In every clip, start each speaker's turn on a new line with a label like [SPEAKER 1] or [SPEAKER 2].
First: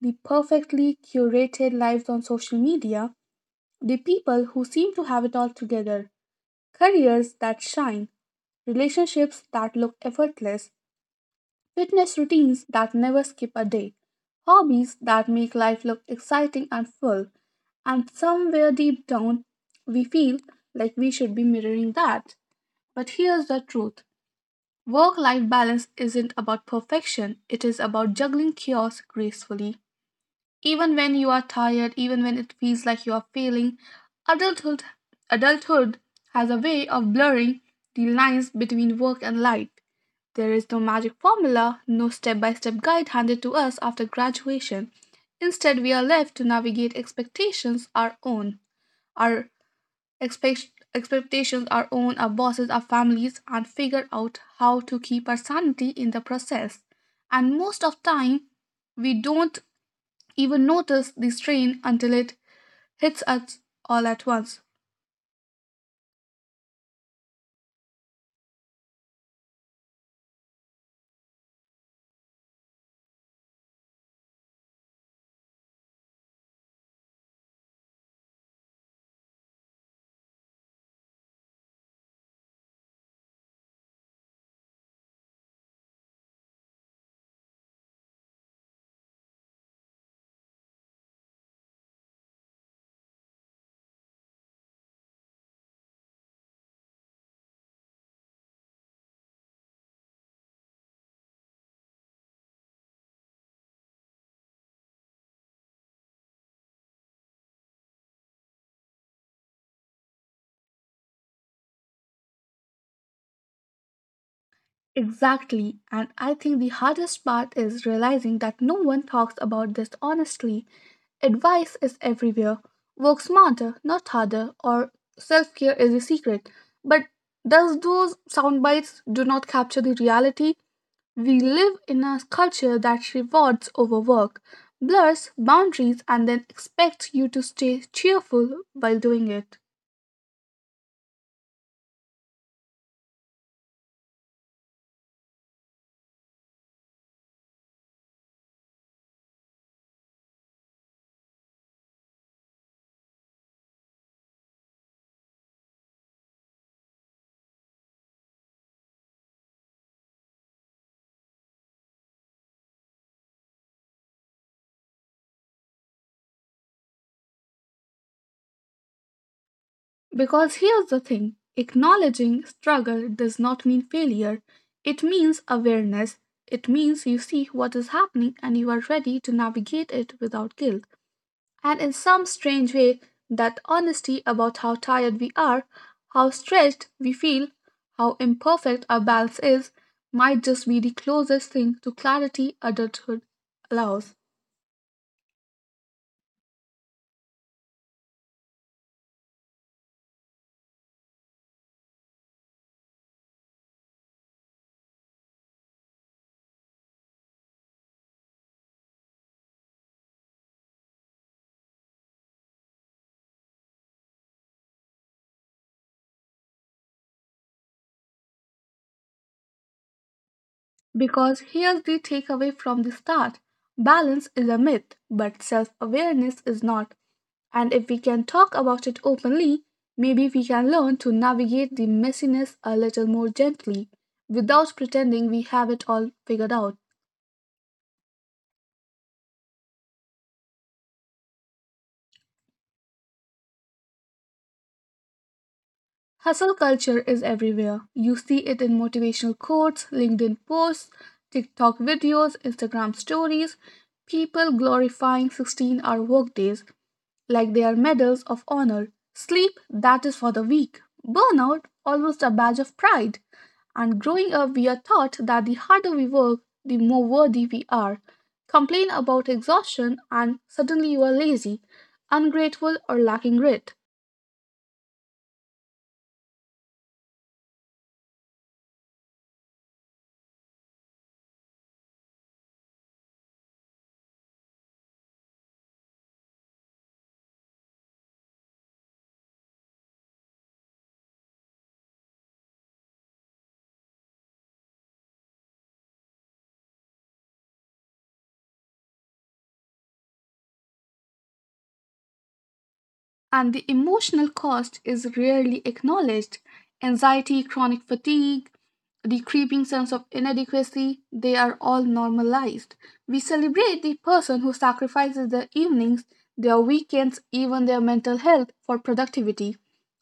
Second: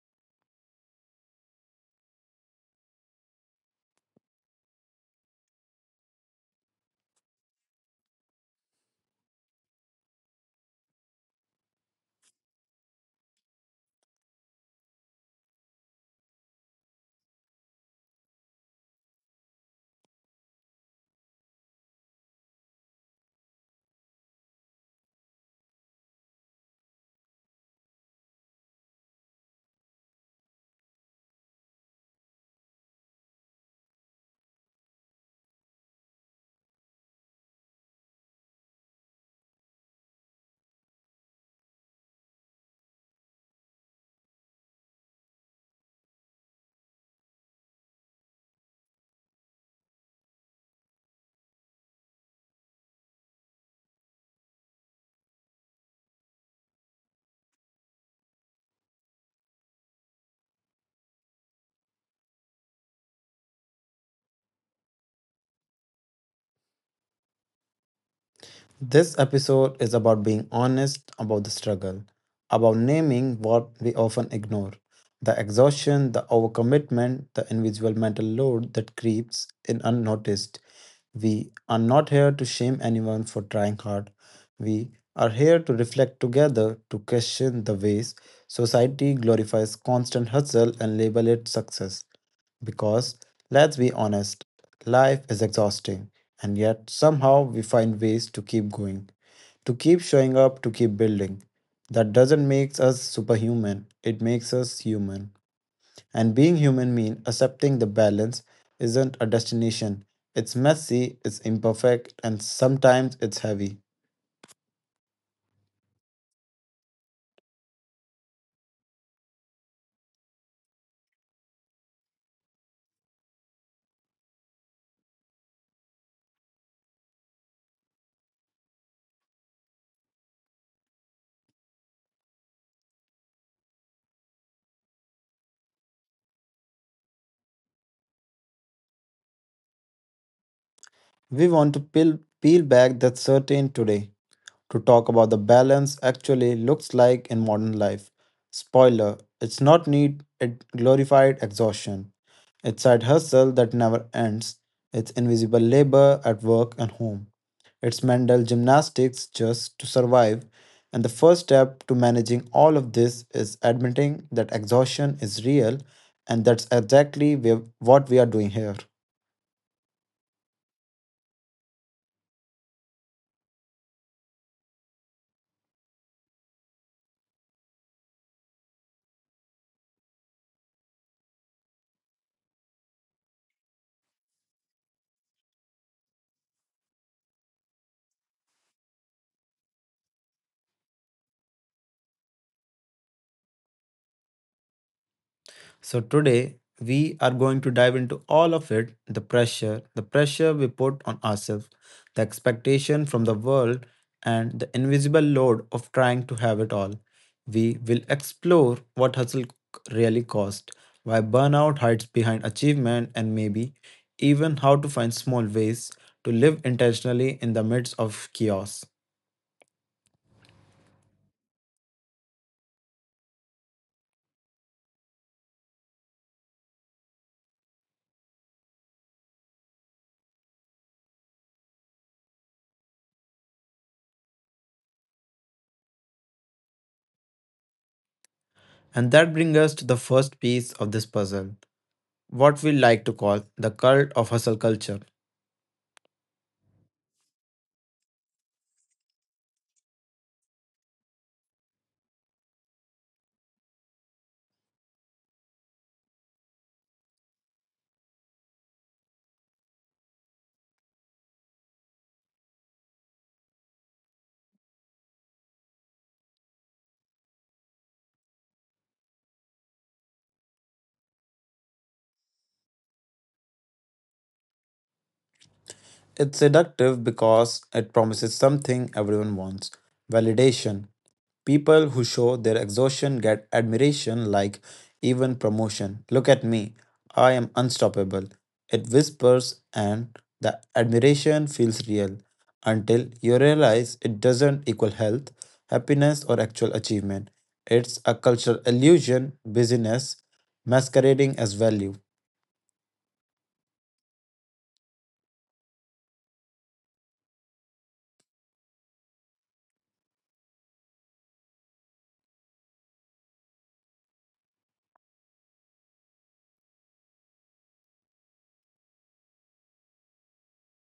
[SPEAKER 1] The perfectly curated lives on social media, the people who seem to have it all together, careers that shine, relationships that look effortless, fitness routines that never skip a day, hobbies that make life look exciting and full, and somewhere deep down, we feel like we should be mirroring that. But here's the truth: work life balance isn't about perfection, it is about juggling chaos gracefully even when you are tired, even when it feels like you are failing. Adulthood adulthood has a way of blurring the lines between work and life. There is no magic formula, no step by step guide handed to us after graduation. Instead, we are left to navigate expectations our own, our expectations our own, our bosses, our families, and figure out how to keep our sanity in the process. And most of time, we don't even notice the strain until it hits us all at once.
[SPEAKER 2] This episode is about being honest about the struggle, about naming what we often ignore, the exhaustion, the overcommitment, the invisible mental load that creeps in unnoticed. We are not here to shame anyone for trying hard. We are here to reflect together, to question the ways society glorifies constant hustle and label it success. Because, let's be honest, life is exhausting, and yet somehow we find ways to keep going to keep showing up, to keep building. That doesn't make us superhuman, it makes us human. And being human means accepting the balance isn't a destination. It's messy, it's imperfect, and sometimes it's heavy.
[SPEAKER 1] Exactly, and I think the hardest part is realizing that no one talks about this honestly. Advice is everywhere. Work smarter, not harder, or self care is a secret. But does those sound bites do not capture the reality? We live in a culture that rewards overwork, blurs boundaries, and then expects you to stay cheerful while doing it.
[SPEAKER 2] We want to peel back that certain today to talk about the balance actually looks like in modern life. Spoiler, it's not need it glorified exhaustion. It's side hustle that never ends. It's invisible labor at work and home. It's mental gymnastics just to survive. And the first step to managing all of this is admitting that exhaustion is real, and that's exactly what we are doing here.
[SPEAKER 1] Because here's the thing: acknowledging struggle does not mean failure, it means awareness. It means you see what is happening and you are ready to navigate it without guilt. And in some strange way, that honesty about how tired we are, how stretched we feel, how imperfect our balance is, might just be the closest thing to clarity adulthood allows.
[SPEAKER 2] So today we are going to dive into all of it, the pressure we put on ourselves, the expectation from the world and the invisible load of trying to have it all. We will explore what hustle really costs, why burnout hides behind achievement and maybe even how to find small ways to live intentionally in the midst of chaos.
[SPEAKER 1] Because here's the takeaway from the start: balance is a myth, but self awareness is not. And if we can talk about it openly, maybe we can learn to navigate the messiness a little more gently without pretending we have it all figured out.
[SPEAKER 2] And that brings us to the first piece of this puzzle, what we like to call the cult of hustle culture.
[SPEAKER 1] Hustle culture is everywhere. You see it in motivational quotes, LinkedIn posts, TikTok videos, Instagram stories, people glorifying 16-hour workdays like their medals of honor, sleep that is for the weak, burnout almost a badge of pride. And growing up, we are taught that the harder we work, the more worthy we are. Complain about exhaustion, and suddenly you are lazy, ungrateful, or lacking grit.
[SPEAKER 2] It's seductive because it promises something everyone wants validation. People who show their exhaustion get admiration, like even promotion. Look at me, I am unstoppable. It whispers, and the admiration feels real until you realize it doesn't equal health, happiness, or actual achievement. It's a cultural illusion, busyness masquerading as value.
[SPEAKER 1] And the emotional cost is rarely acknowledged. Anxiety, chronic fatigue, the creeping sense of inadequacy, they are all normalized. We celebrate the person who sacrifices their evenings, their weekends, even their mental health for productivity.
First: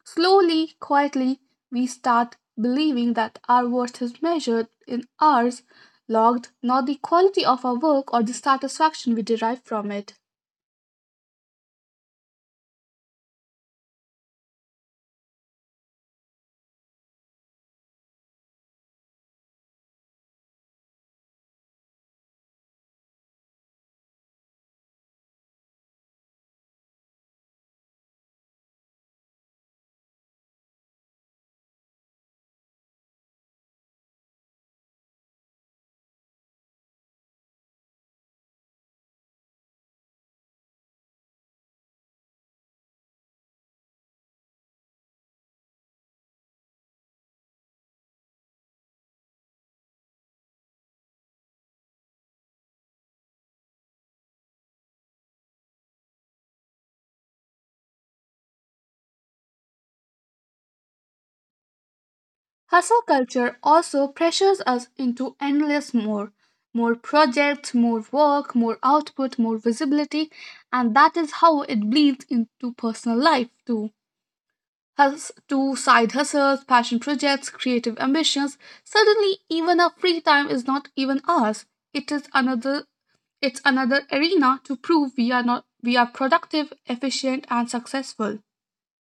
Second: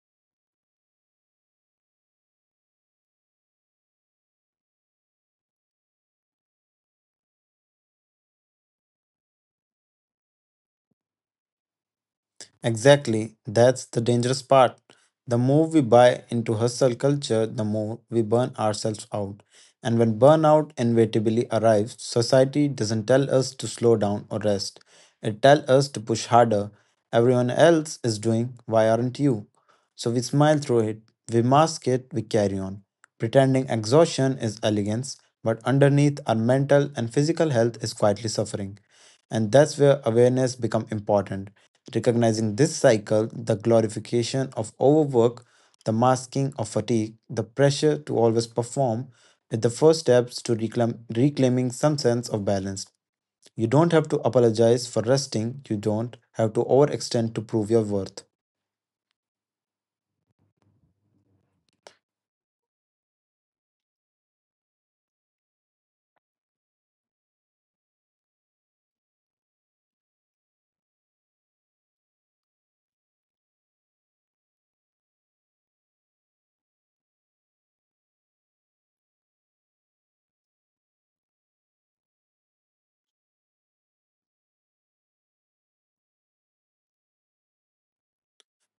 [SPEAKER 1] Slowly, quietly, we start believing that our worth is measured in hours logged, not the quality of our work or the satisfaction we derive from it.
[SPEAKER 2] Exactly, that's the dangerous part. The more we buy into hustle culture, the more we burn ourselves out. And when burnout inevitably arrives, society doesn't tell us to slow down or rest. It tells us to push harder. Everyone else is doing, why aren't you? So we smile through it, we mask it, we carry on. Pretending exhaustion is elegance, but underneath our mental and physical health is quietly suffering. And that's where awareness become important. Recognizing this cycle, the glorification of overwork, the masking of fatigue, the pressure to always perform, is the first steps to reclaiming some sense of balance. You don't have to apologize for resting, you don't have to overextend to prove your worth.
[SPEAKER 1] Hustle culture also pressures us into endless more. More projects, more work, more output, more visibility, and that is how it bleeds into personal life too. To side hustles, passion projects, creative ambitions. Suddenly, even our free time is not even ours. It is another. It's another arena to prove we are not we are productive, efficient, and successful.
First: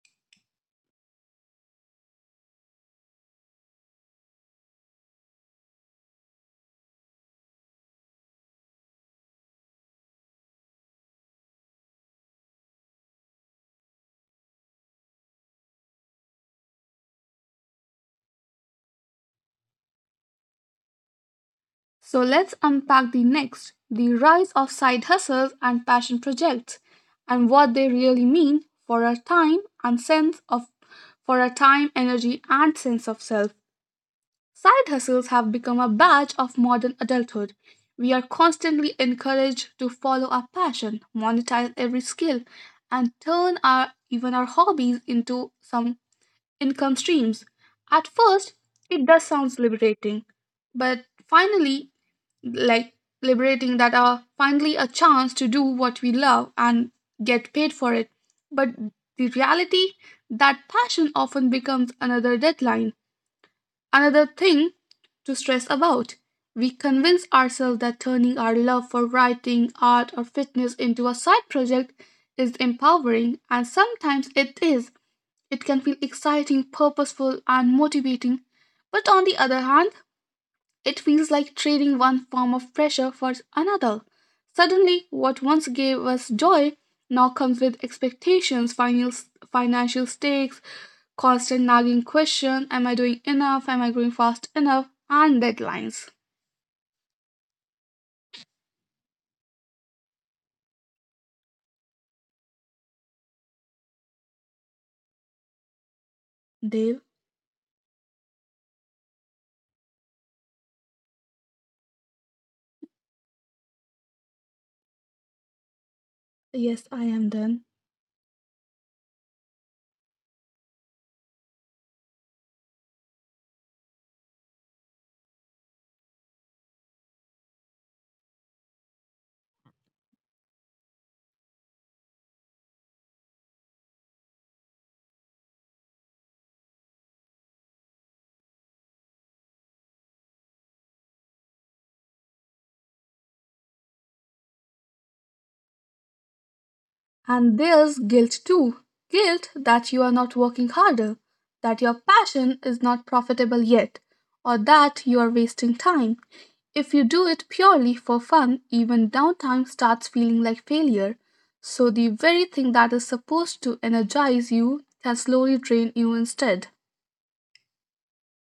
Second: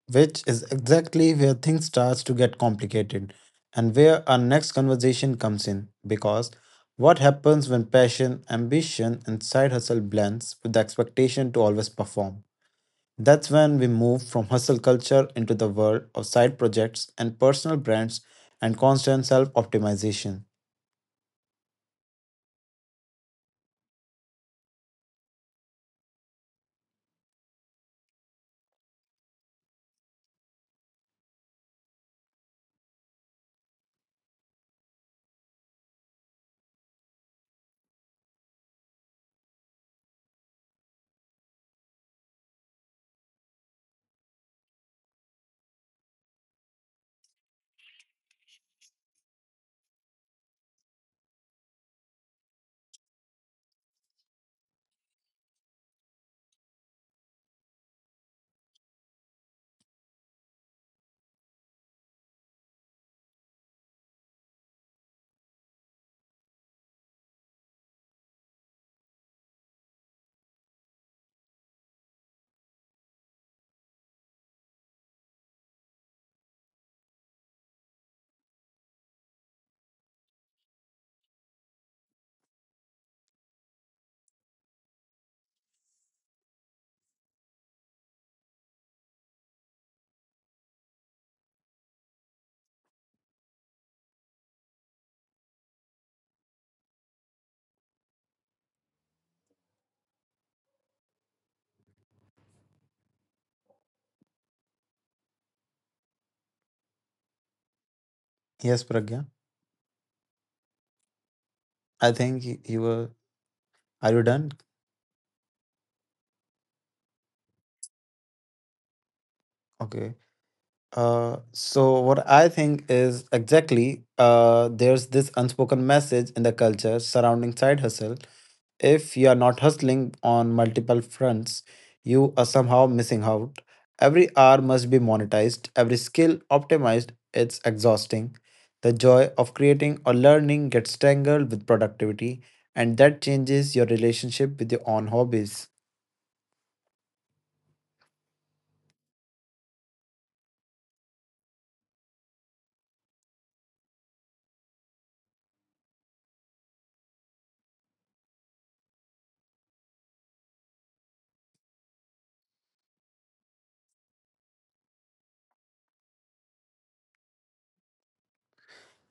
[SPEAKER 2] Which is exactly where things starts to get complicated, and where our next conversation comes in, because what happens when passion ambition and side hustle blends with the expectation to always perform? That's when we move from hustle culture into the world of side projects and personal brands and constant self optimization.
[SPEAKER 1] So let's unpack the next the rise of side hustles and passion projects and what they really mean for our time and sense of for our time, energy and sense of self. Side hustles have become a badge of modern adulthood. We are constantly encouraged to follow our passion, monetize every skill and turn our even our hobbies into some income streams. At first, it does sound liberating, but finally like liberating that are finally a chance to do what we love and get paid for it. But the reality that passion often becomes another deadline, another thing to stress about. We convince ourselves that turning our love for writing, art, or fitness into a side project is empowering, and sometimes it is. It can feel exciting, purposeful, and motivating. But on the other hand, it feels like trading one form of pressure for another. Suddenly, what once gave us joy now comes with expectations, financial stakes, constant nagging question: Am I doing enough? Am I going fast enough? And deadlines. Dave,
[SPEAKER 2] Yes, Pragya. I think you were... Are you done?
[SPEAKER 1] yes, I am done.
[SPEAKER 2] Okay. So what I think is exactly, there's this unspoken message in the culture surrounding side hustle. If you are not hustling on multiple fronts, you are somehow missing out. Every hour must be monetized, every skill optimized. It's exhausting. The joy of creating or learning gets tangled with productivity, and that changes your relationship with your own hobbies.
[SPEAKER 1] And there's guilt too, guilt that you are not working harder, that your passion is not profitable yet, or that you are wasting time. If you do it purely for fun, even downtime starts feeling like failure. So, the very thing that is supposed to energize you can slowly drain you instead.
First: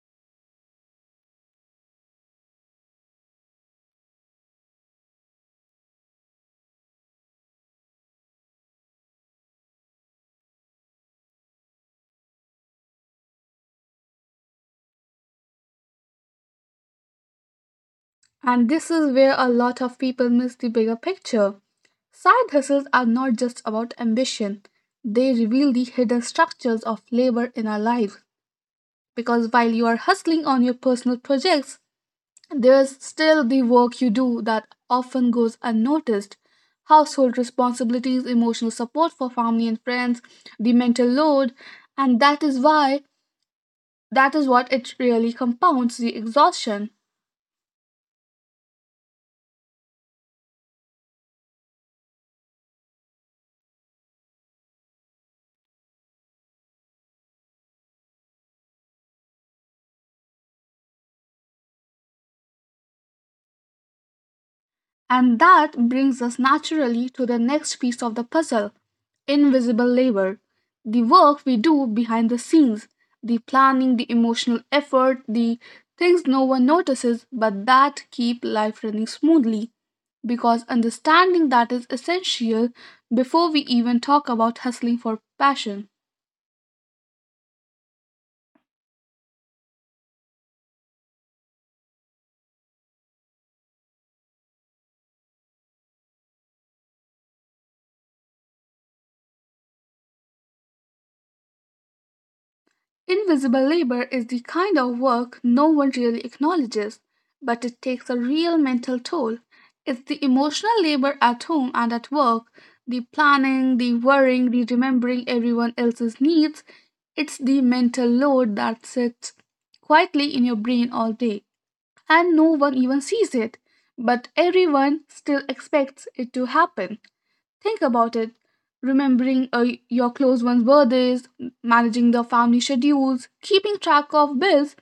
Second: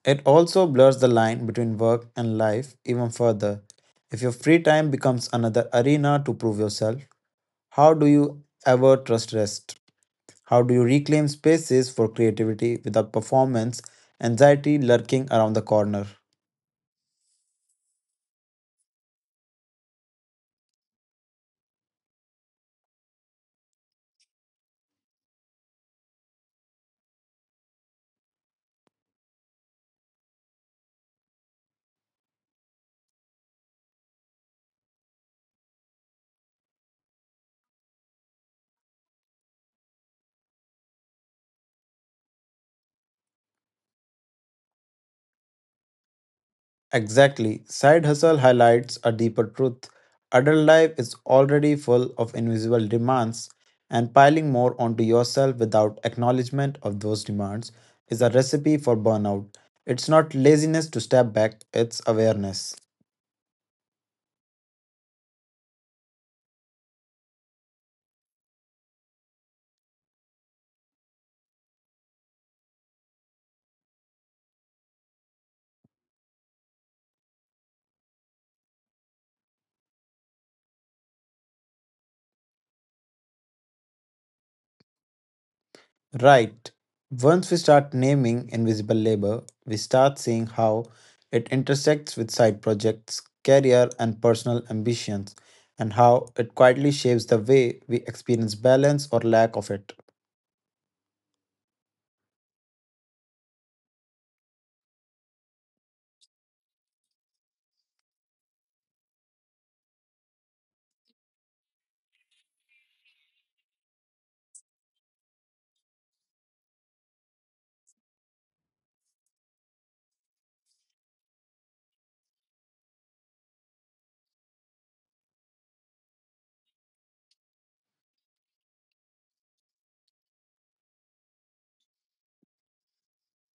[SPEAKER 2] It also blurs the line between work and life even further. If your free time becomes another arena to prove yourself, how do you ever trust rest? How do you reclaim spaces for creativity without performance anxiety lurking around the corner?
[SPEAKER 1] And this is where a lot of people miss the bigger picture. Side hustles are not just about ambition, they reveal the hidden structures of labor in our lives, because while you are hustling on your personal projects, there's still the work you do that often goes unnoticed. Household responsibilities, emotional support for family and friends, the mental load, and that is what it really compounds the exhaustion.
[SPEAKER 2] Exactly. Side hustle highlights a deeper truth. Adult life is already full of invisible demands, and piling more onto yourself without acknowledgement of those demands is a recipe for burnout. It's not laziness to step back, it's awareness.
[SPEAKER 1] And that brings us naturally to the next piece of the puzzle: invisible labor. The work we do behind the scenes, the planning, the emotional effort, the things no one notices, but that keep life running smoothly. Because understanding that is essential before we even talk about hustling for passion.
[SPEAKER 2] Right. Once we start naming invisible labor, we start seeing how it intersects with side projects, career, and personal ambitions, and how it quietly shapes the way we experience balance or lack of it.
[SPEAKER 1] Invisible labor is the kind of work no one really acknowledges, but it takes a real mental toll. It's the emotional labor at home and at work, the planning, the worrying, the remembering everyone else's needs. It's the mental load that sits quietly in your brain all day, and no one even sees it, but everyone still expects it to happen. Think about it: remembering your close ones' birthdays, managing the family schedules, keeping track of bills,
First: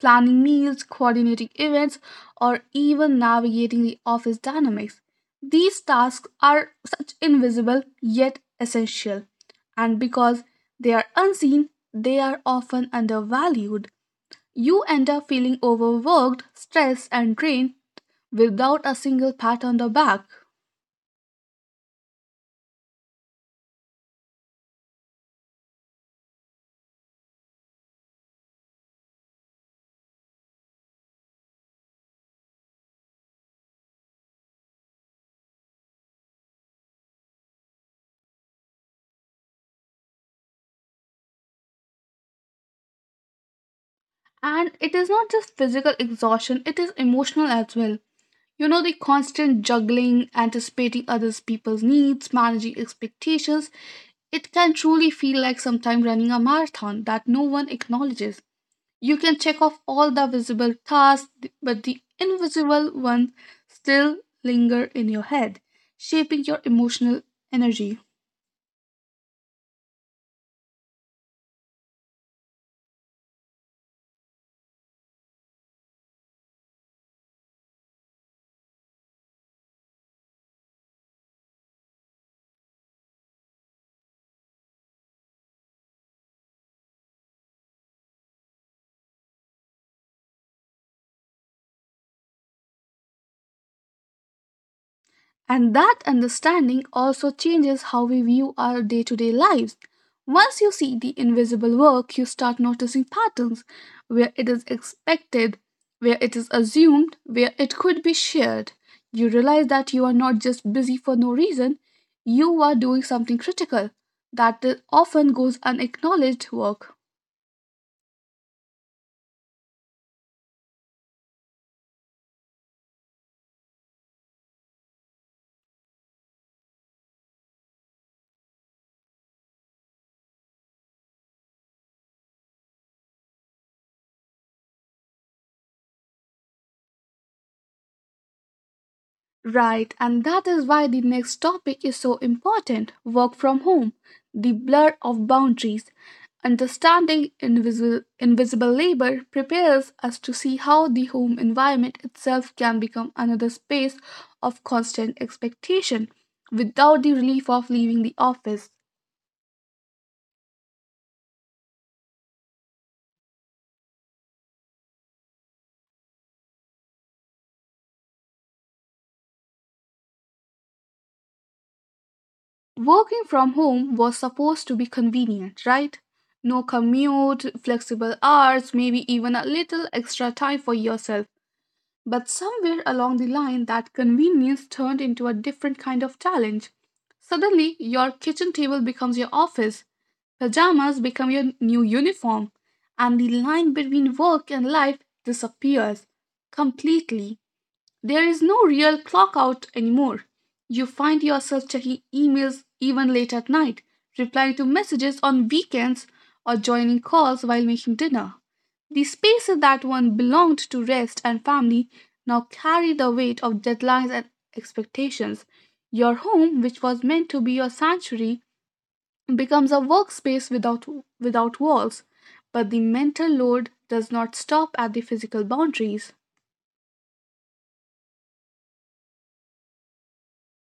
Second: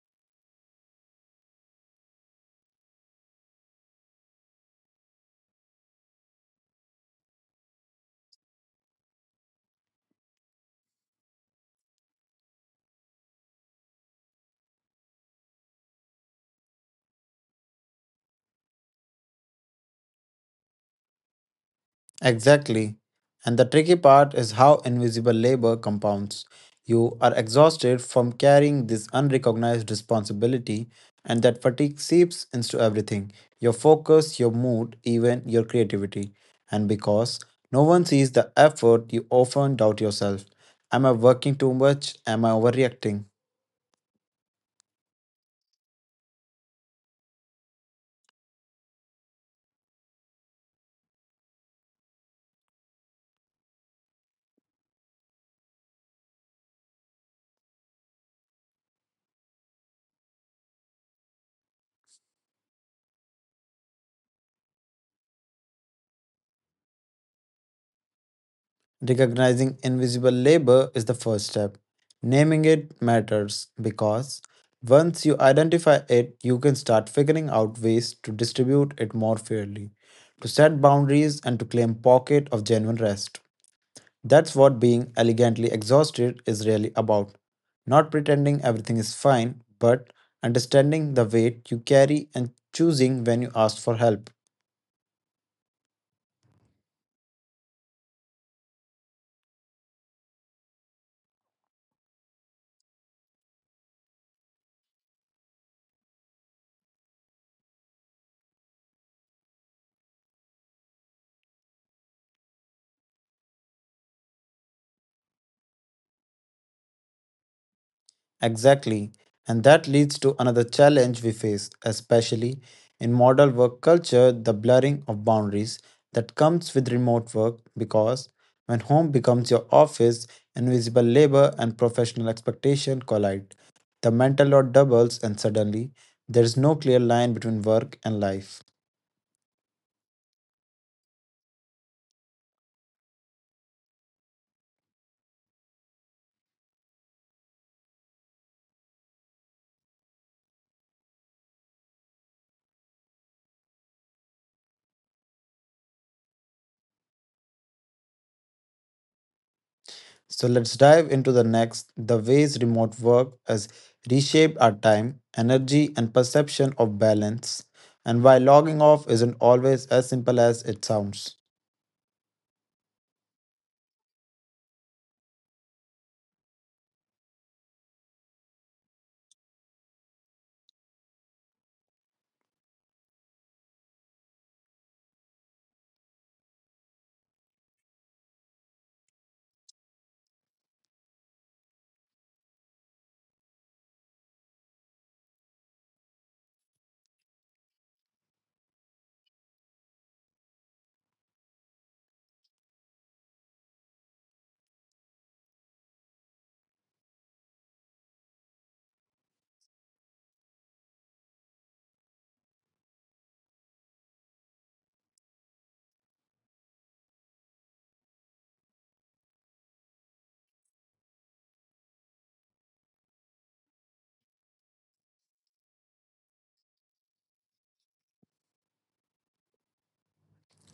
[SPEAKER 1] planning meals, coordinating events, or even navigating the office dynamics. These tasks are such invisible yet essential, and because they are unseen, they are often undervalued. You end up feeling overworked, stressed, and drained without a single pat on the back.
[SPEAKER 2] Exactly. And the tricky part is how invisible labor compounds. You are exhausted from carrying this unrecognized responsibility, and that fatigue seeps into everything your focus, your mood, even your creativity. And because no one sees the effort, you often doubt yourself. Am I working too much? Am I overreacting?
[SPEAKER 1] And it is not just physical exhaustion, it is emotional as well. You know, the constant juggling, anticipating others' people's needs, managing expectations, it can truly feel like sometimes running a marathon that no one acknowledges. You can check off all the visible tasks, but the invisible ones still linger in your head, shaping your emotional energy.
[SPEAKER 2] Recognizing invisible labor is the first step. Naming it matters because once you identify it, you can start figuring out ways to distribute it more fairly, to set boundaries, and to claim pocket of genuine rest. That's what being elegantly exhausted is really about. Not pretending everything is fine, but understanding the weight you carry and choosing when you ask for help.
[SPEAKER 1] And that understanding also changes how we view our day to day lives. Once you see the invisible work, you start noticing patterns where it is expected, where it is assumed, where it could be shared. You realize that you are not just busy for no reason, you are doing something critical that often goes unacknowledged work.
[SPEAKER 2] Exactly. And that leads to another challenge we face, especially in modern work culture, the blurring of boundaries that comes with remote work, because when home becomes your office, invisible labor and professional expectation collide. The mental load doubles, and suddenly there is no clear line between work and life.
[SPEAKER 1] Right, and that is why the next topic is so important: work from home, the blur of boundaries. Understanding invisible labor prepares us to see how the home environment itself can become another space of constant expectation without the relief of leaving the office.
[SPEAKER 2] So let's dive into the next, the ways remote work has reshaped our time, energy, and perception of balance, and why logging off isn't always as simple as it sounds.
[SPEAKER 1] Working from home was supposed to be convenient, right? No commute, flexible hours, maybe even a little extra time for yourself. But somewhere along the line, that convenience turned into a different kind of challenge. Suddenly, your kitchen table becomes your office, pajamas become your new uniform, and the line between work and life disappears completely. There is no real clock out anymore. You find yourself checking emails even late at night, replying to messages on weekends, or joining calls while making dinner. The spaces that once belonged to rest and family now carry the weight of deadlines and expectations. Your home, which was meant to be your sanctuary, becomes a workspace without walls, but the mental load does not stop at the physical boundaries.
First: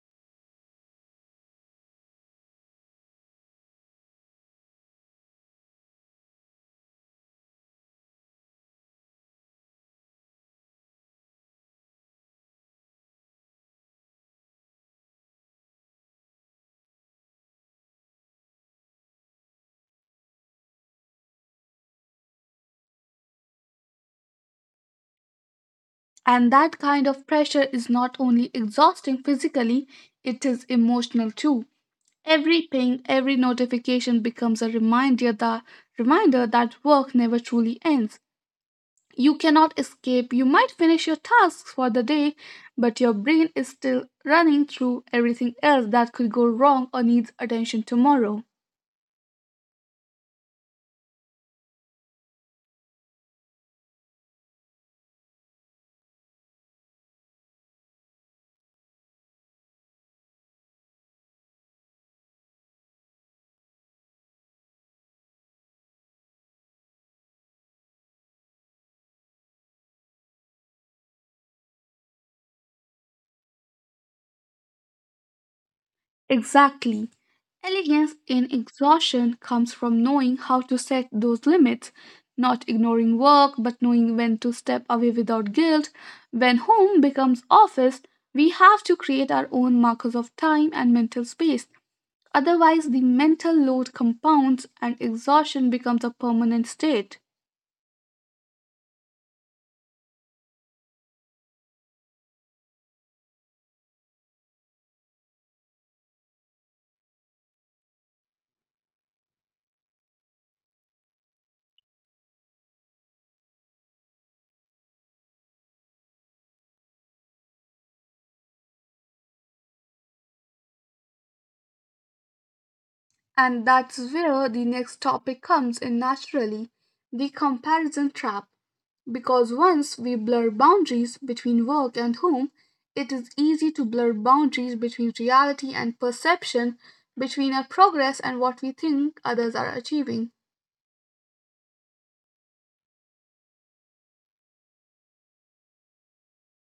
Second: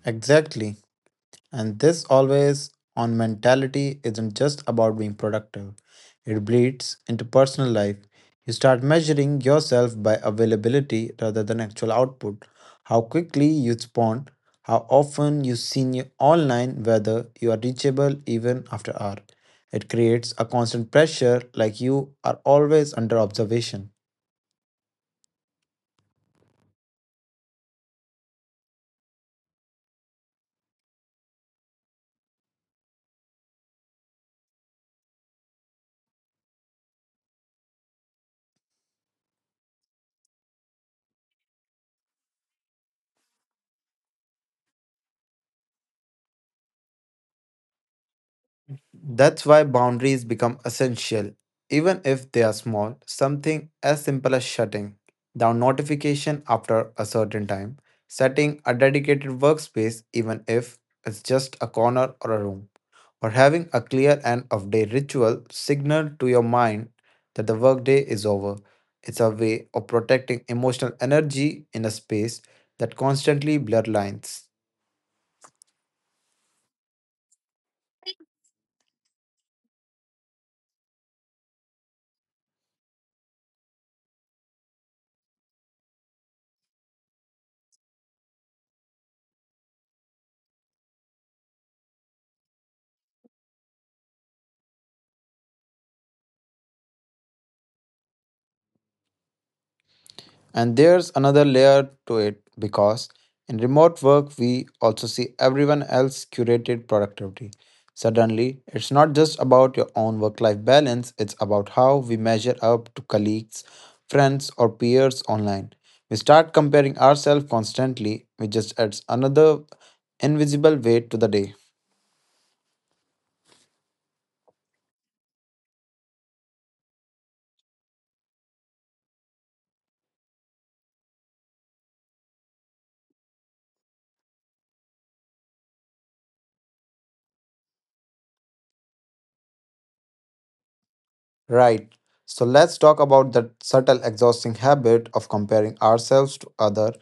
[SPEAKER 2] Exactly. And this always on mentality isn't just about being productive, it bleeds into personal life. You start measuring yourself by availability rather than actual output. How quickly you respond, how often you seen you online, whether you are reachable even after hour. It creates a constant pressure like you are always under observation.
[SPEAKER 1] And that kind of pressure is not only exhausting physically, it is emotional too. Every ping, every notification becomes a reminder that work never truly ends. You cannot escape. You might finish your tasks for the day, but your brain is still running through everything else that could go wrong or needs attention tomorrow.
[SPEAKER 2] That's why boundaries become essential, even if they are small. Something as simple as shutting down notification after a certain time, setting a dedicated workspace, even if it's just a corner or a room, or having a clear end of day ritual signal to your mind that the workday is over. It's a way of protecting emotional energy in a space that constantly blur lines.
[SPEAKER 1] Exactly. Elegance in exhaustion comes from knowing how to set those limits, not ignoring work, but knowing when to step away without guilt. When home becomes office, we have to create our own markers of time and mental space. Otherwise, the mental load compounds and exhaustion becomes a permanent state.
[SPEAKER 2] And there's another layer to it, because in remote work, we also see everyone else's curated productivity. Suddenly, it's not just about your own work life balance, it's about how we measure up to colleagues, friends, or peers online. We start comparing ourselves constantly, which just adds another invisible weight to the day.
[SPEAKER 1] And that's where the next topic comes in naturally: the comparison trap. Because once we blur boundaries between work and home, it is easy to blur boundaries between reality and perception, between our progress and what we think others are achieving.
[SPEAKER 2] Right. So let's talk about that subtle exhausting habit of comparing ourselves to other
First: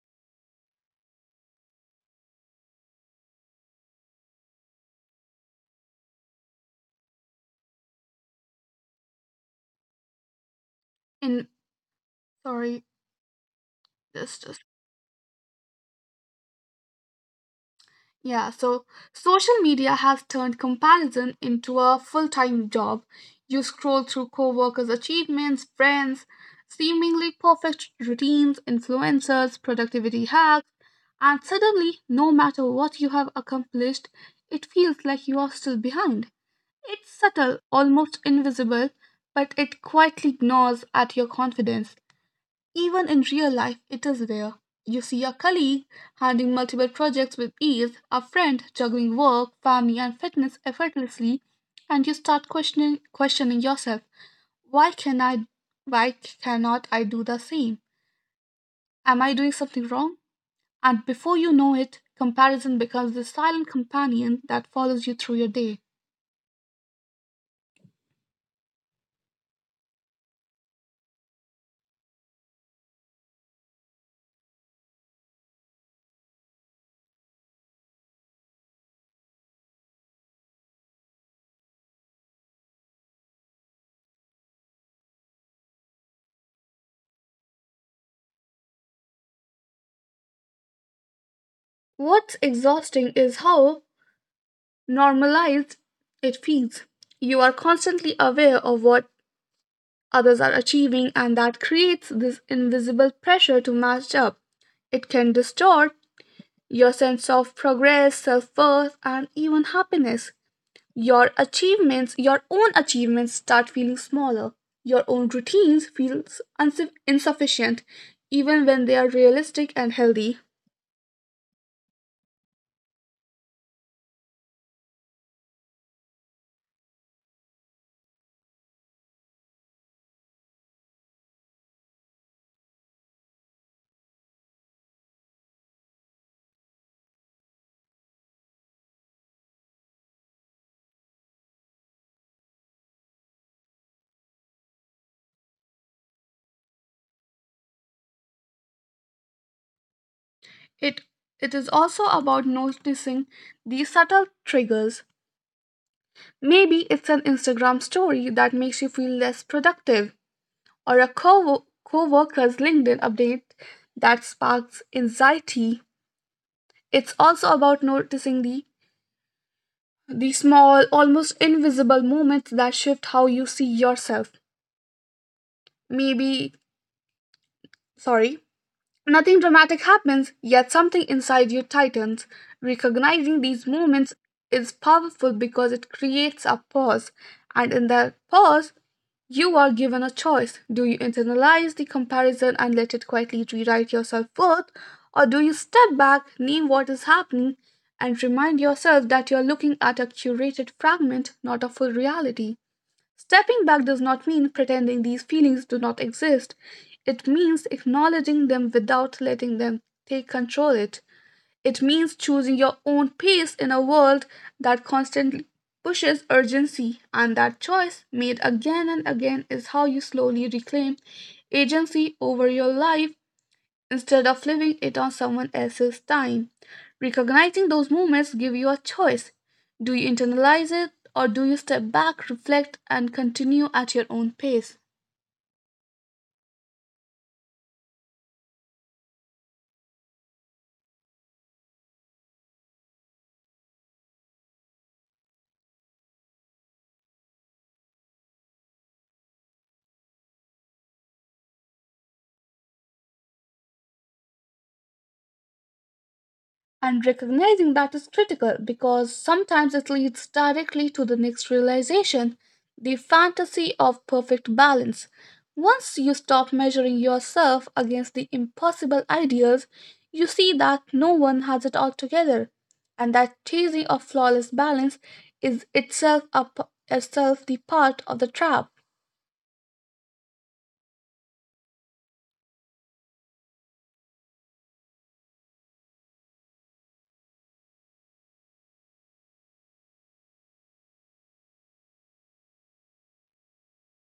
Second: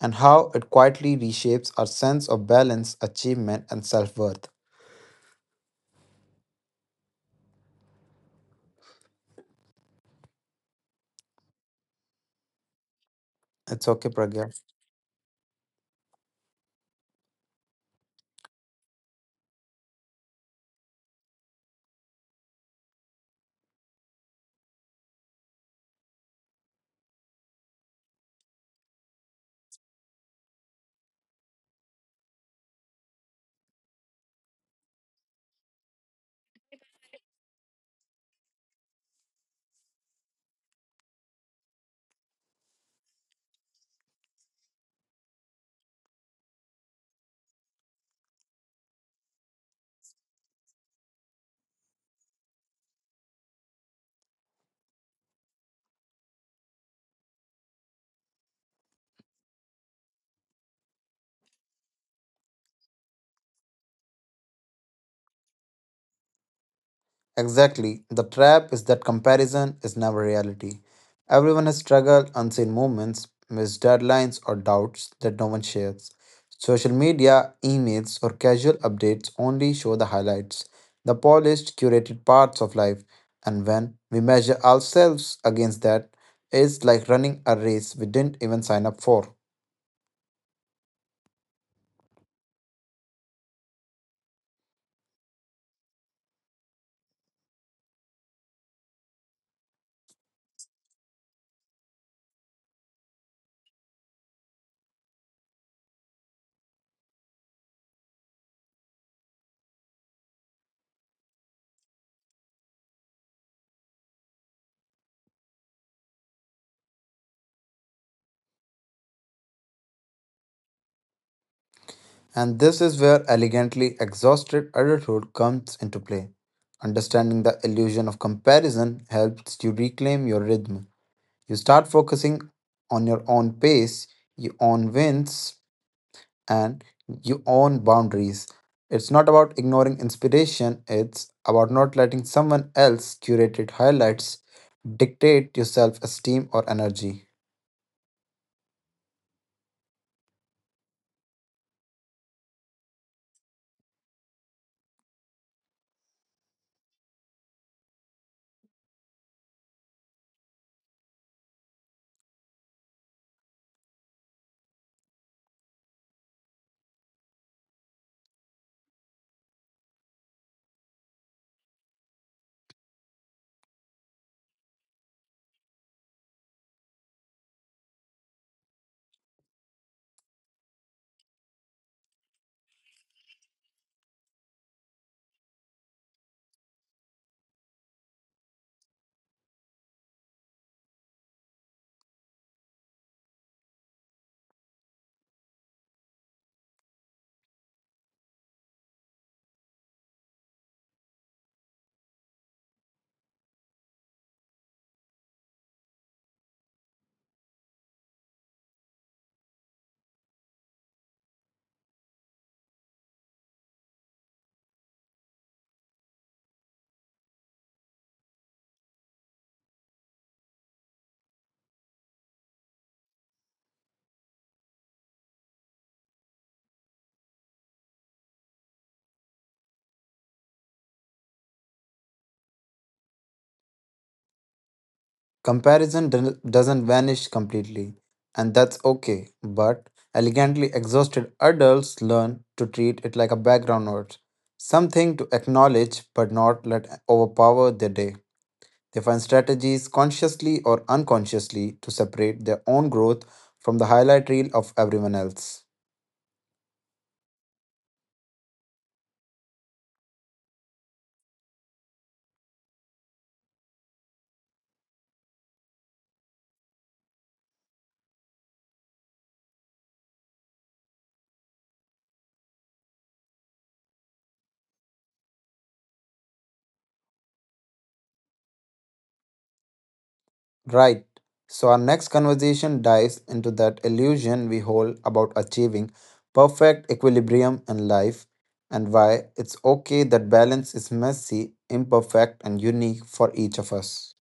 [SPEAKER 2] and how it quietly reshapes our sense of balance, achievement and self-worth.
[SPEAKER 1] In sorry,
[SPEAKER 2] It's okay,
[SPEAKER 1] just a
[SPEAKER 2] Pragya.
[SPEAKER 1] Yeah, so social media has turned comparison into a full time job. You scroll through coworkers' achievements, friends, seemingly perfect routines, influencers, productivity hacks, and suddenly, no matter what you have accomplished, it feels like you are still behind. It's subtle, almost invisible, but it quietly gnaws at your confidence. Even in real life, it is rare. You see a colleague handling multiple projects with ease, a friend juggling work, family, and fitness effortlessly, and you start questioning yourself. Why can I? Why cannot I do the same? Am I doing something wrong? And before you know it, comparison becomes the silent companion that follows you through your day.
[SPEAKER 2] Exactly. The trap is that comparison is never reality. Everyone has struggled, unseen moments, missed deadlines, or doubts that no one shares. Social media, emails, or casual updates only show the highlights, the polished, curated parts of life. And when we measure ourselves against that, it's like running a race we didn't even sign up for.
[SPEAKER 1] What's exhausting is how normalized it feels. You are constantly aware of what others are achieving, and that creates this invisible pressure to match up. It can distort your sense of progress, self worth, and even happiness. Your achievements, your own achievements, start feeling smaller. Your own routines feel insufficient, even when they are realistic and healthy.
[SPEAKER 2] And this is where elegantly exhausted adulthood comes into play. Understanding the illusion of comparison helps you reclaim your rhythm. You start focusing on your own pace, your own wins, and your own boundaries. It's not about ignoring inspiration, it's about not letting someone else's curated highlights dictate your self esteem or energy.
[SPEAKER 1] It it is also about noticing these subtle triggers. Maybe it's an Instagram story that makes you feel less productive or a co-worker's LinkedIn update that sparks anxiety. It's also about noticing the small, almost invisible moments that shift how you see yourself. Maybe, sorry, Nothing dramatic happens, yet something inside you tightens. Recognizing these moments is powerful because it creates a pause, and in that pause, you are given a choice. Do you internalize the comparison and let it quietly rewrite your self worth, or do you step back, name what is happening, and remind yourself that you are looking at a curated fragment, not a full reality? Stepping back does not mean pretending these feelings do not exist, it means acknowledging them without letting them take control it. It means choosing your own pace in a world that constantly pushes urgency, and that choice, made again and again, is how you slowly reclaim agency over your life instead of living it on someone else's time. Recognizing those moments give you a choice. Do you internalize it or do you step back, reflect and continue at your own pace?
[SPEAKER 2] Comparison doesn't vanish completely, and that's okay, but elegantly exhausted adults learn to treat it like a background noise, something to acknowledge but not let overpower their day. They find strategies consciously or unconsciously to separate their own growth from the highlight reel of everyone else.
[SPEAKER 1] And recognizing that is critical because sometimes it leads directly to the next realization: the fantasy of perfect balance. Once you stop measuring yourself against the impossible ideals, you see that no one has it all together, and that chasing of flawless balance is itself the part of the trap.
[SPEAKER 2] Right. So, our next conversation dives into that illusion we hold about achieving perfect equilibrium in life and why it's okay that balance is messy, imperfect, and unique for each of us.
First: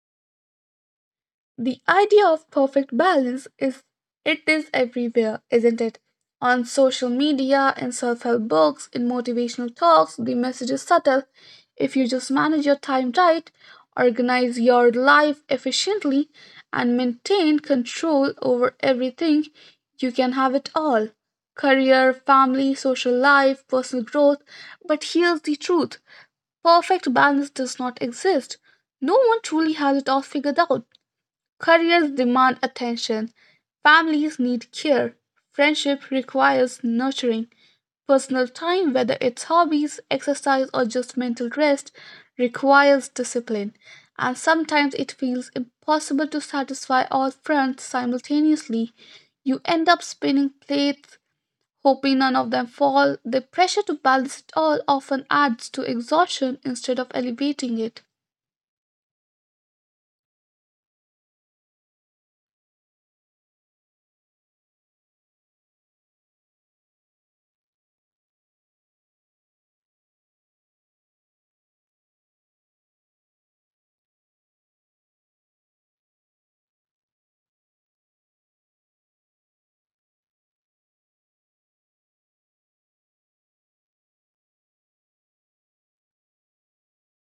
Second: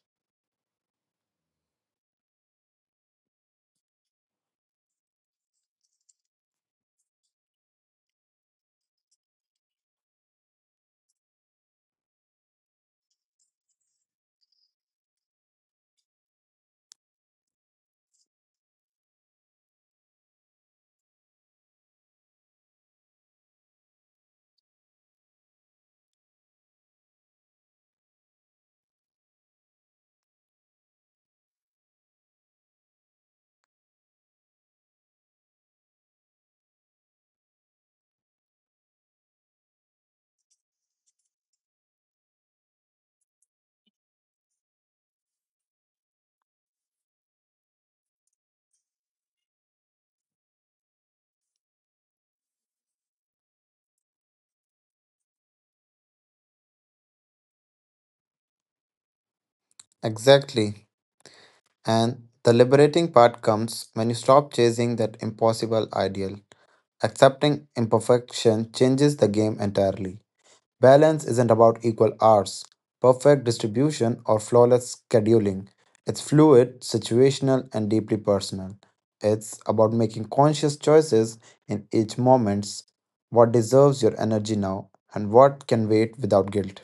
[SPEAKER 1] The idea of perfect balance is it is everywhere, isn't it? On social media, in self-help books, in motivational talks, the message is subtle. If you just manage your time right, organize your life efficiently, and maintain control over everything, you can have it all. Career, family, social life, personal growth. But here's the truth. Perfect balance does not exist. No one truly has it all figured out. Careers demand attention, families need care, friendship requires nurturing, personal time, whether it's hobbies, exercise, or just mental rest, requires discipline. And sometimes it feels impossible to satisfy all fronts simultaneously. You end up spinning plates, hoping none of them fall. The pressure to balance it all often adds to exhaustion instead of elevating it.
[SPEAKER 2] Exactly. And the liberating part comes when you stop chasing that impossible ideal. Accepting imperfection changes the game entirely. Balance isn't about equal hours, perfect distribution, or flawless scheduling. It's fluid, situational, and deeply personal. It's about making conscious choices in each moment, what deserves your energy now and what can wait without guilt.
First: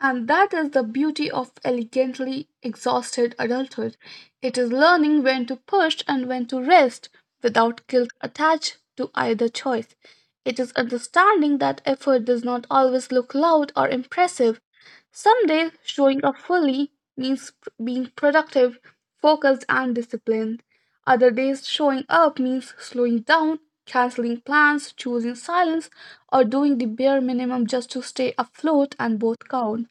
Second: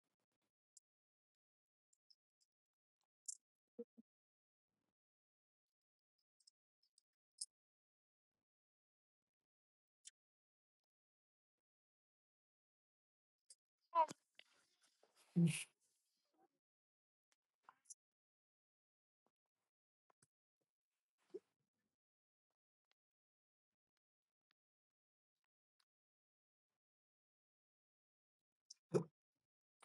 [SPEAKER 1] And that is the beauty of elegantly exhausted adulthood. It is learning when to push and when to rest without guilt attached to either choice. It is understanding that effort does not always look loud or impressive. Someday, showing up fully means being productive, focused, and disciplined. Other days, showing up means slowing down, canceling plans, choosing silence, or doing the bare minimum just to stay afloat, and both count.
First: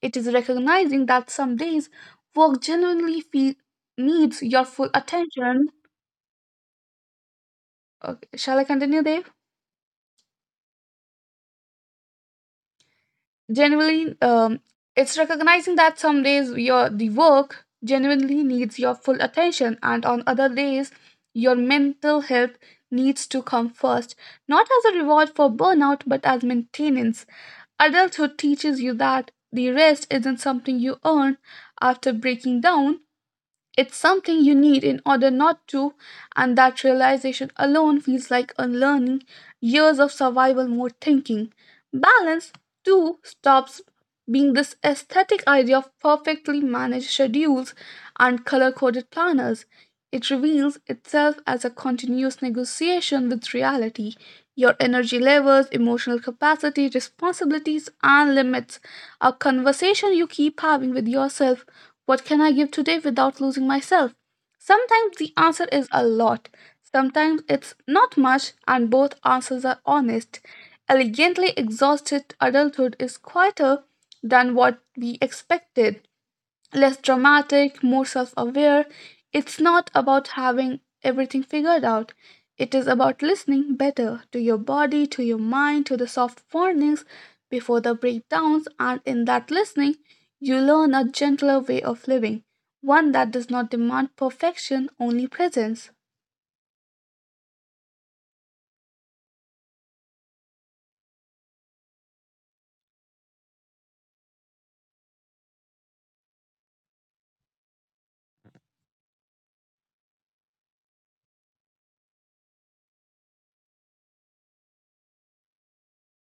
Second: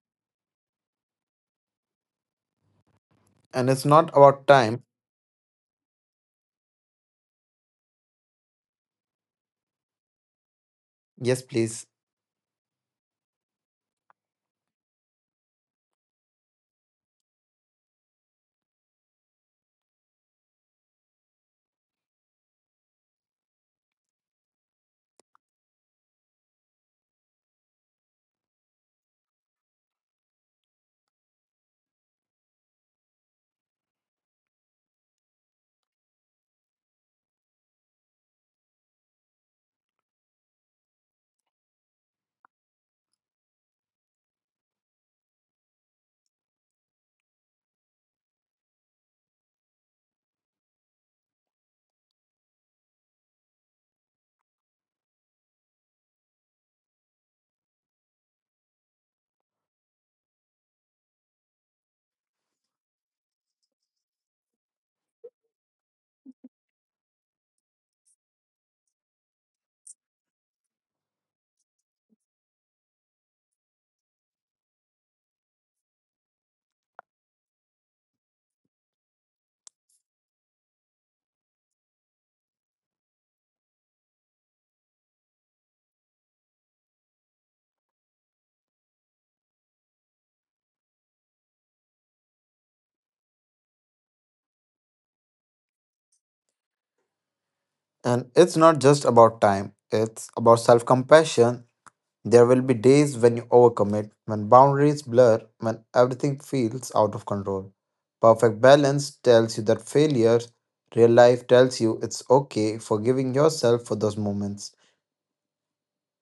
[SPEAKER 1] It is recognizing that some days work genuinely feel,
[SPEAKER 2] And it's not
[SPEAKER 1] needs
[SPEAKER 2] about
[SPEAKER 1] your
[SPEAKER 2] time,
[SPEAKER 1] full attention. Okay, shall I continue, Dave?
[SPEAKER 2] yes, please.
[SPEAKER 1] Genuinely, it's recognizing that some days your the work genuinely needs your full attention, and on other days, your mental health needs to come first, not as a reward for burnout, but as maintenance. Adulthood teaches you that the rest isn't something you earn after breaking down. It's something you need in order not to, and that realization alone feels like unlearning years of survival mode thinking. Balance, too, stops being this aesthetic idea of perfectly managed schedules and color coded planners. It reveals itself as a continuous negotiation with reality, your energy levels, emotional capacity, responsibilities, and limits, a conversation you keep having with yourself: what can I give today without losing myself? Sometimes the answer is a lot, sometimes it's not much, and both answers are honest. Elegantly exhausted adulthood is quieter than what we expected, less dramatic, more self aware. It's not about having everything figured out. It is about listening better to your body, to your mind, to the soft warnings before the breakdowns. And in that listening, you learn a gentler way of living, one that does not demand perfection, only presence.
[SPEAKER 2] And it's not just about time, it's about self compassion. There will be days when you overcommit, when boundaries blur, when everything feels out of control. Perfect balance tells you that failure, real life tells you it's okay forgiving yourself for those moments.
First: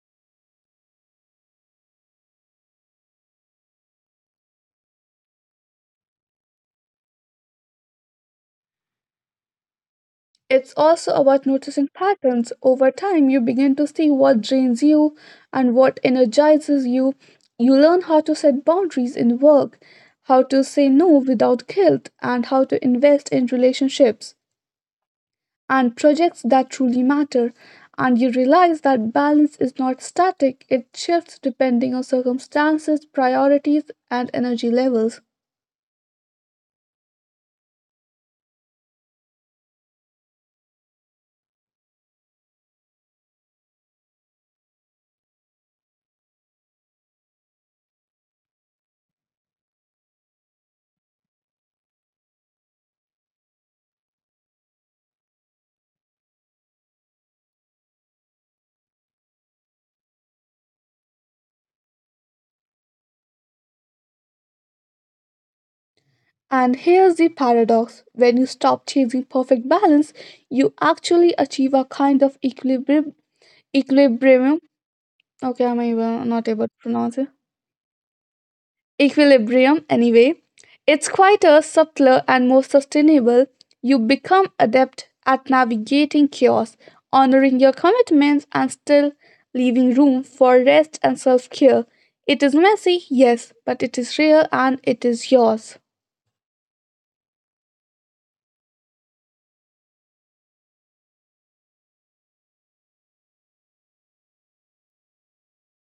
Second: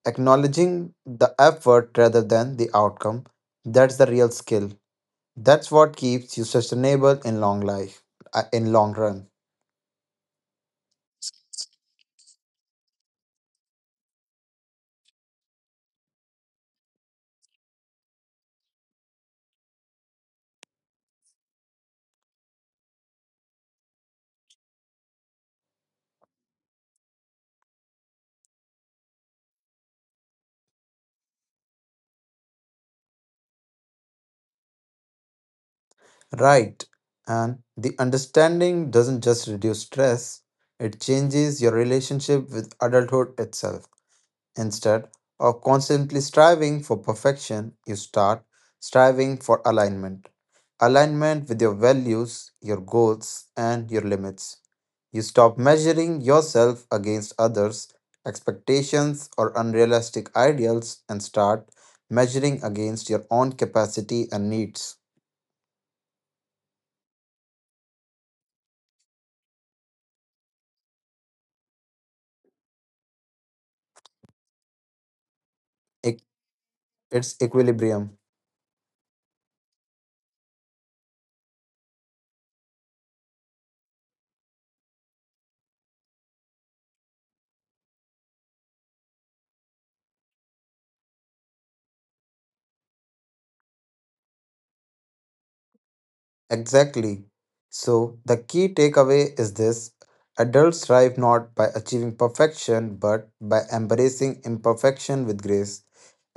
[SPEAKER 2] Acknowledging the effort rather than the outcome, that's the real skill. That's what keeps you sustainable in long life, in long run.
[SPEAKER 1] It's also about noticing patterns. Over time, you begin to see what drains you and what energizes you. You learn how to set boundaries in work, how to say no without guilt, and how to invest in relationships and projects that truly matter. And you realize that balance is not static, it shifts depending on circumstances, priorities, and energy levels.
[SPEAKER 2] Right. And the understanding doesn't just reduce stress, it changes your relationship with adulthood itself. Instead of constantly striving for perfection, you start striving for alignment. Alignment with your values, your goals, and your limits. You stop measuring yourself against others' expectations or unrealistic ideals and start measuring against your own capacity and needs.
[SPEAKER 1] And here's the paradox: when you stop chasing perfect balance, you actually achieve a kind of equilibrium. Equilibrium, okay, I'm
[SPEAKER 2] Eq-
[SPEAKER 1] even not able to pronounce it.
[SPEAKER 2] It's equilibrium.
[SPEAKER 1] Equilibrium, anyway. It's quieter, subtler, and more sustainable. You become adept at navigating chaos, honoring your commitments, and still leaving room for rest and self care. It is messy, yes, but it is real and it is yours.
[SPEAKER 2] Exactly. So, the key takeaway is this, adults thrive not by achieving perfection but by embracing imperfection with grace.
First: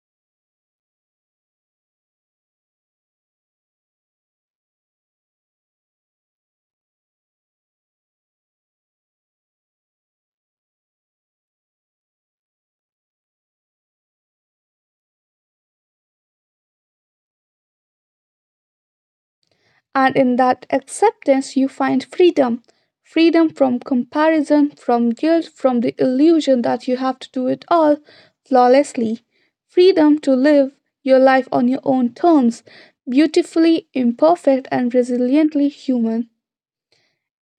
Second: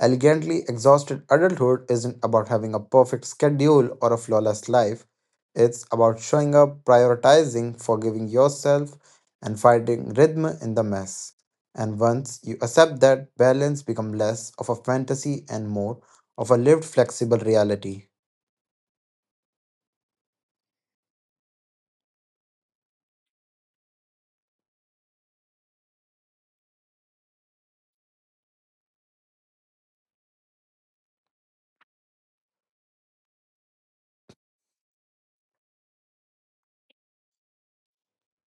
[SPEAKER 2] Elegantly exhausted adulthood isn't about having a perfect schedule or a flawless life, it's about showing up, prioritizing, forgiving yourself, and finding rhythm in the mess. And once you accept that, balance becomes less of a fantasy and more of a lived, flexible reality.
[SPEAKER 1] And in that acceptance, you find freedom, freedom from comparison, from guilt, from the illusion that you have to do it all flawlessly, freedom to live your life on your own terms, beautifully imperfect and resiliently human.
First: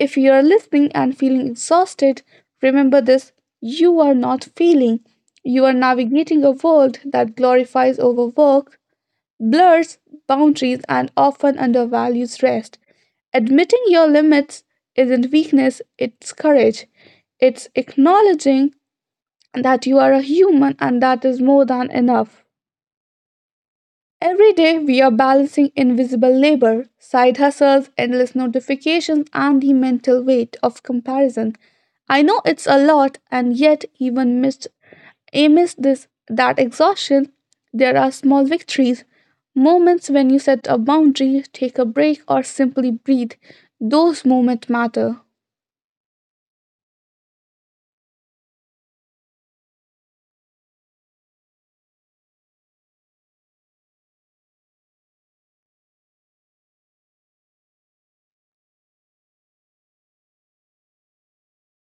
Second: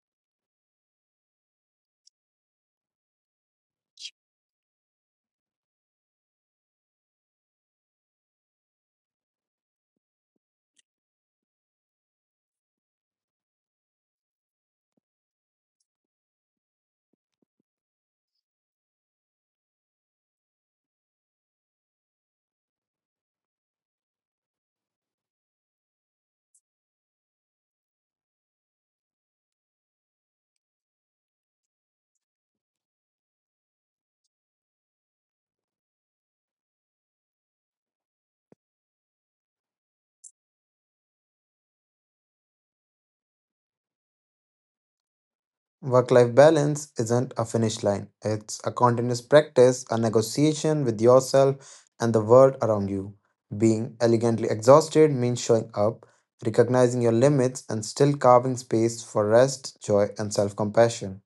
[SPEAKER 1] If you are listening and feeling exhausted, remember this: you are not failing. You are navigating a world that glorifies overwork, blurs boundaries, and often undervalues rest. Admitting your limits isn't weakness, it's courage. It's acknowledging that you are a human and that is more than enough. Every day, we are balancing invisible labor, side hustles, endless notifications, and the mental weight of comparison. I know it's a lot, and yet, amidst this, that exhaustion, there are small victories, moments when you set a boundary, take a break, or simply breathe. Those moments matter.
[SPEAKER 2] Work life balance isn't a finish line, it's a continuous practice, a negotiation with yourself and the world around you. Being elegantly exhausted means showing up, recognizing your limits, and still carving space for rest, joy, and self compassion.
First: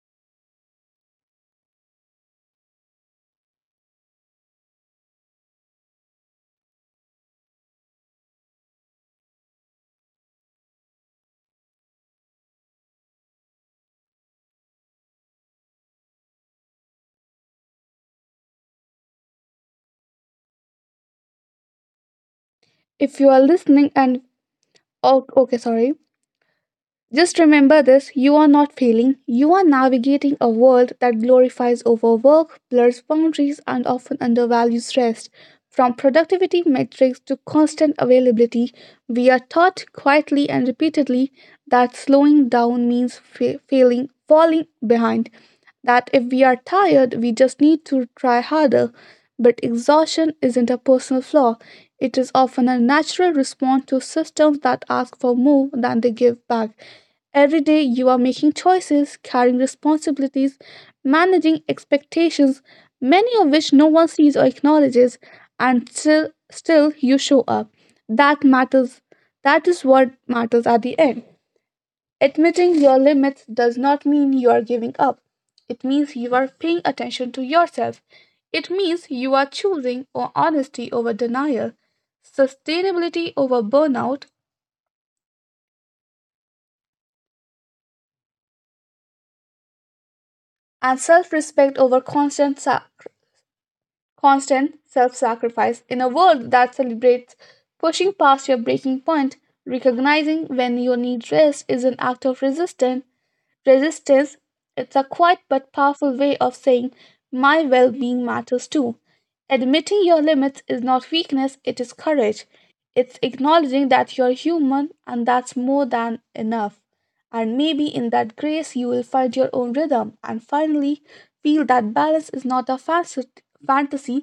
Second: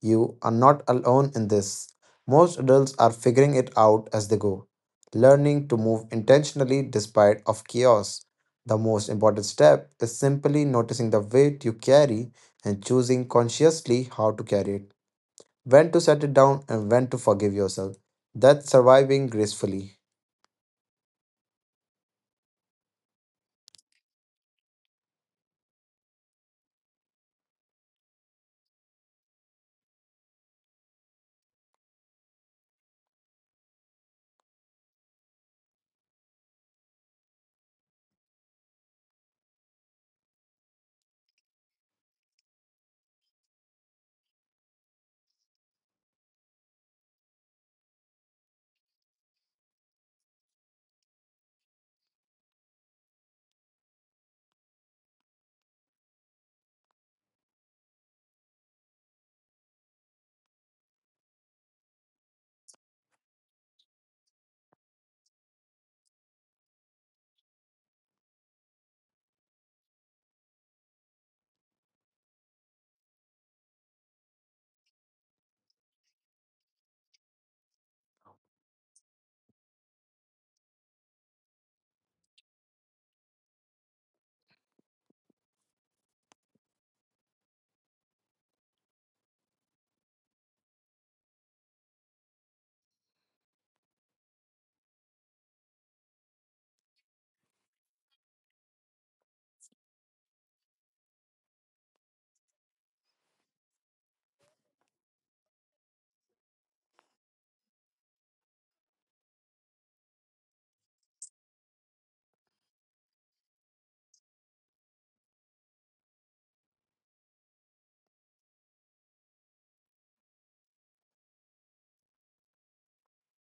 [SPEAKER 2] You are not alone in this. Most adults are figuring it out as they go, learning to move intentionally despite of chaos. The most important step is simply noticing the weight you carry and choosing consciously how to carry it, when to set it down and when to forgive yourself. That's surviving gracefully.
[SPEAKER 1] If you are listening and oh, okay, sorry. Just remember this: you are not failing. You are navigating a world that glorifies overwork, blurs boundaries, and often undervalues rest. From productivity metrics to constant availability, we are taught quietly and repeatedly that slowing down means failing, falling behind, that if we are tired, we just need to try harder. But exhaustion isn't a personal flaw, it is often a natural response to systems that ask for more than they give back. Every day, you are making choices, carrying responsibilities, managing expectations, many of which no one sees or acknowledges, and still you show up. That matters. That is what matters at the end. Admitting your limits does not mean you are giving up. It means you are paying attention to yourself. It means you are choosing honesty over denial, sustainability over burnout, and self respect over constant self sacrifice. In a world that celebrates pushing past your breaking point, recognizing when you need rest is an act of resistance. It's a quiet but powerful way of saying, my well being matters too. Admitting your limits is not weakness, it is courage. It's acknowledging that you're human and that's more than enough. And maybe in that grace, you will find your own rhythm and finally feel that balance is not a fantasy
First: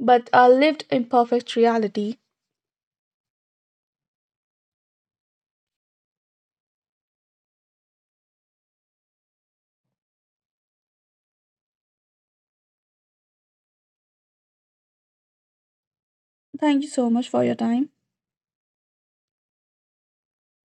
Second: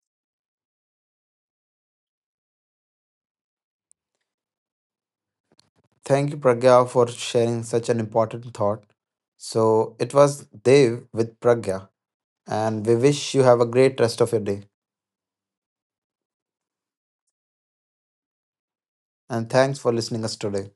[SPEAKER 1] but a lived imperfect reality.
[SPEAKER 2] Thank you, Pragya, for sharing such an important thought. So it was Dev with Pragya, and we wish you have a great rest of your day.
[SPEAKER 1] Thank you so much for your time.
[SPEAKER 2] And thanks for listening us today.